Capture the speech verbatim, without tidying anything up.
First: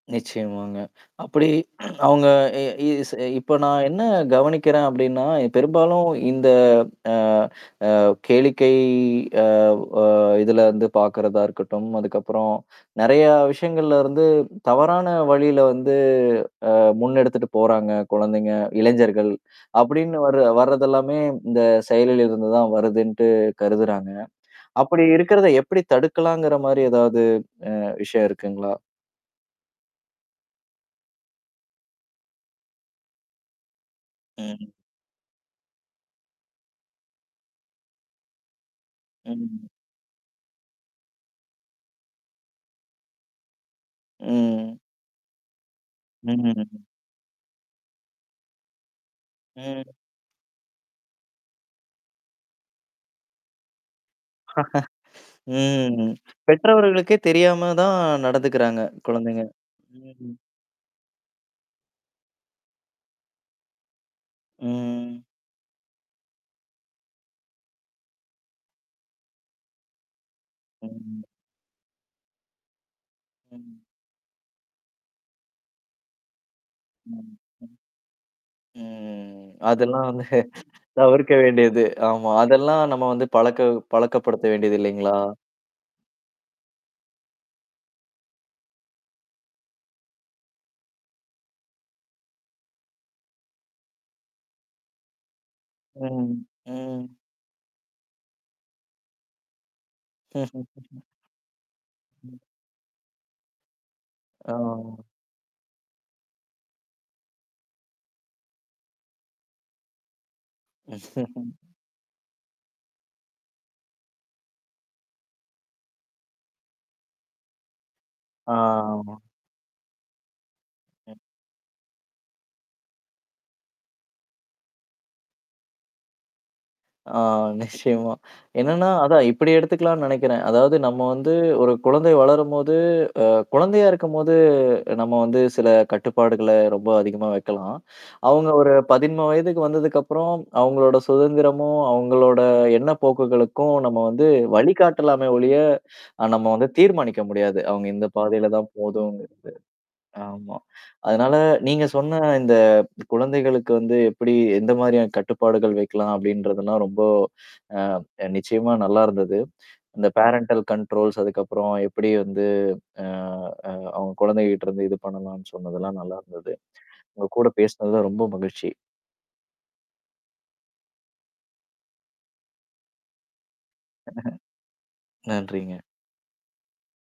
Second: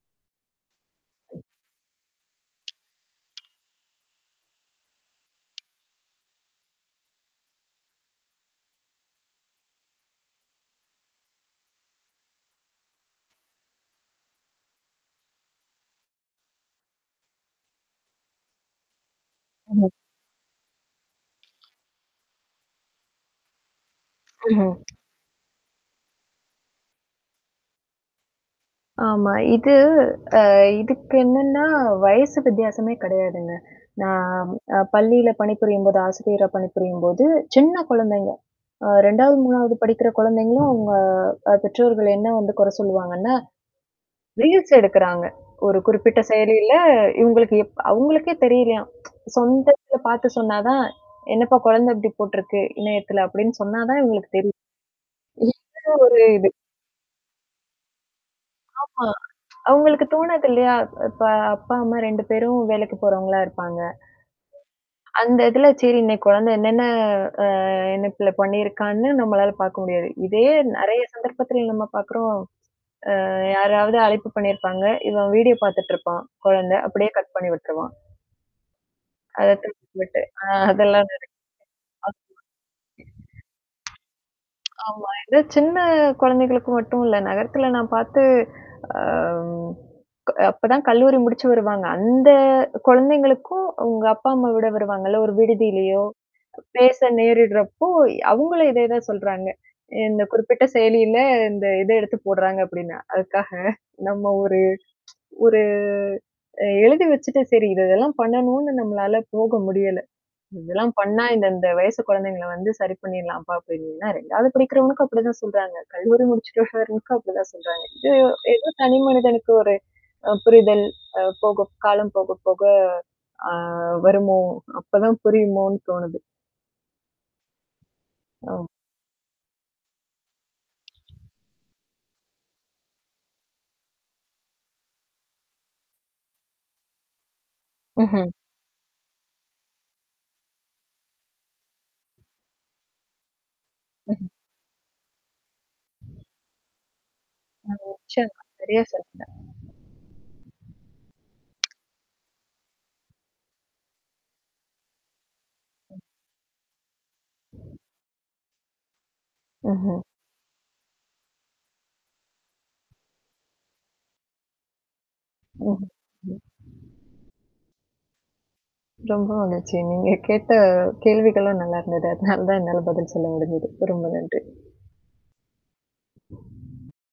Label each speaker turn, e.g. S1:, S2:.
S1: நிச்சயமாங்க. அப்படி அவங்க இ இஸ் இப்ப நான் என்ன கவனிக்கிறேன் அப்படின்னா, பெரும்பாலும் இந்த அ, அ கேளிக்கை அவ் அ இதுல வந்து பார்கறதா இருக்கட்டும். அதுக்கப்புறம் நிறையா விஷயங்கள்ல இருந்து தவறான வழியில வந்து அ முன்னெடுத்துட்டு போறாங்க குழந்தைங்க இளைஞர்கள்.
S2: ஆமா.
S1: அபடின்னு வர வரதெல்லாமே இந்த செயலில் இருந்து தான் வருதுன்ட்டு கருதுறாங்க.
S2: ம்ஹ்ம்.
S1: அப்படி இருக்கிறத எப்படி தடுக்கலாங்கிற மாரி ஏதாவது அ விஷயம் இருக்குங்களா?
S2: ஆமா. இது அ இதுக்கு என்னன்னா வயசு வித்தியாசமே கிடையாதுங்க. நான்
S1: ம்.
S2: அ பள்ளியில பணிபுரியும்போது ஆசிரியரா பணிபுரியும்போது சின்ன குழந்தைங்க. அ ரெண்டாவது,
S1: ம்.
S2: மூணாவது படிக்கிற குழந்தைங்களும் அவுங்க அ பெற்றோர்கள் என்ன வந்து குறை சொல்லுவாங்கன்னா? ரீல்ஸ்
S1: ம்.
S2: எடுக்குறாங்க. ஒரு குறிப்பிட்ட செயலியில
S1: ம்.
S2: இவங்களுக்கு எப் அவங்களுக்கே தெரியலையாம்
S1: ம்.
S2: சொந்தத்தில பார்த்து சொன்னா தான். என்னப்பா குழந்தை இப்படி போட்டுருக்கு, இணையத்தில அப்டின்னு சொன்னா தான் இவங்களுக்கு தெரியும். [unintelligible]
S1: ம்.
S2: ஒரு இது.
S1: பெற்றவர்களுக்கே தெரியாம தான் நடத்துக்குறாங்க
S2: ஆமா.
S1: குழந்தைங்க
S2: அவங்களுக்கு
S1: ம்.
S2: தோணாது இல்லையா? இப்ப அப்பா, அம்மா ரெண்டு பேரும் வேலைக்கு போறவங்களா இருப்பாங்க.
S1: ம்.
S2: அந்த இதுல சேரி இன்னைக்கு குழந்தை என்னென்ன அ என்ன நினைப்பல பண்ணியிருக்கான்னு நம்மளால பார்க்க முடியாது. இதே நறைய
S1: ம்.
S2: சந்தர்ப்பத்தில நம்ம பார்க்குறோம். அ
S1: ம்.
S2: யாராவது அழைப்பு பண்ணியிருப்பாங்க. இவன் வீடியோ பார்த்துட்டுருப்பான் குழந்த. அப்படியே
S1: ம்.
S2: கட் பண்ணி
S1: ம்.
S2: விட்டுருவான்.
S1: ம்.
S2: அத
S1: அதெல்லாம்
S2: தொட்டுவிட்டு.
S1: வந்து.
S2: ஆ, அதெல்லாம் நடக்கு.
S1: தவிர்க்க வேண்டியது. ஆமா. அதெல்லாம் நம்ம வந்து பழக்க பழக்கப்படுத்த வேண்டியது
S2: [unintelligible] ஆமா.
S1: இல்லைங்களா?
S2: இத சின்ன குழந்தைகளுக்கு மட்டும் இல்ல. நகரத்தில நான் பார்த்து அ. க அப்பதான் கல்லூரி முடிச்சு வருவாங்க. அந்த குழந்தைங்களுக்கும் உங்க அப்பா, அம்மா விட வருவாங்கல்ல? ஒரு விடுதியிலயோ?
S1: ம்.
S2: பேச
S1: ம்.
S2: நேரிடுறப்போ அவங்களும் இதே தான் சொல்றாங்க. இந்த குறிப்பிட்ட செயலியில இந்த இத எடுத்து
S1: ம்.
S2: போடுறாங்க அப்ப்டின்னா, அதுக்காக, நம்ம ஒரு
S1: ஆ.
S2: ஒரு அ எழுதி வச்சுட்ட சரி இது இதெல்லாம் பண்ணணும்னு நம்மளால போக முடியல. இதெல்லாம் பண்ணா இந்த, இந்த வயசு குழந்தைங்கள வந்து சரி பண்ணிர்லாம்ப்பா அப்டின்ன்னா ரெண்டாவது படிக்கிறவனுக்கும் அப்படிதான் சொல்றாங்க. கல்லூரி முடிச்சுட்டுனுக்கும் அப்படிதான் சொல்றாங்க. இதயோ ஏதோ தனி
S1: ஆமா.
S2: மனிதனுக்கு ஒரு அ புரிதல்.
S1: ம்.
S2: அ போகும் காலம் போக, போக. அ வருமோ அப்பதான் புரியுமோன்னு தோணுது.
S1: ஆ, நிச்சயமா.
S2: ஓ!
S1: என்னன்னா அதான் இப்படி எடுத்துக்கலான்னு நெனைக்கிறேன். அதாவது நம்ம வந்து ஒரு குழந்தை வளரும்போது, அ குழந்தையா இருக்கும்போது நம்ம வந்து சில கட்டுப்பாடுகள ரொம்ப அதிகமா வைக்கலாம்.
S2: ம்ஹ்ம்.
S1: அவங்க ஒரு பதிமுன் வயதுக்கு வந்ததுக்கப்புறம், அவங்களோட சுதந்திரமும், அவங்களோட எண்ண போக்குகளுக்கும் நம்ம வந்து
S2: ம்ஹ்ம்
S1: வழிகாட்டலாம ஒளிய அ நம்ம வந்து தீர்மானிக்க முடியாது.
S2: அ
S1: அவங்க இந்த
S2: நிச்சயமா.
S1: பாதையில தான்
S2: சரியா சொன்னீங்க.
S1: போதுங்கிறது. ஆமா. அதனால நீங்க சொன்ன இந்த குழந்தைகளுக்கு வந்து எப்படி எந்த மாதிரியான கட்டுப்பாடுகள் வைக்கலாம் அப்படின்றதெல்லாம் ரொம்ப அ நிச்சயமா நல்லாருந்தது.
S2: ம்ஹ்ம்.
S1: இந்த பேரன்டல் கண்ட்ரோல்ஸ் அதுக்கப்புறம் எப்படி வந்து அ, அ அவங்க குழந்தைகிட்டருந்து இது பண்ணலான்னு
S2: ம், ம்.
S1: சொன்னதெல்லாம் நல்லாருந்தது. உங்க கூட பேசினது தான் ரொம்ப மகிழ்ச்சி.
S2: ரொம்ப மகிழ்ச்சி. நீங்க கேட்ட கேள்விகளும் நல்லா இருந்தது. அதனால தான் என்னால பதில் சொல்ல முடிஞ்சது. ரொம்ப நன்றி.
S1: நன்றிங்க.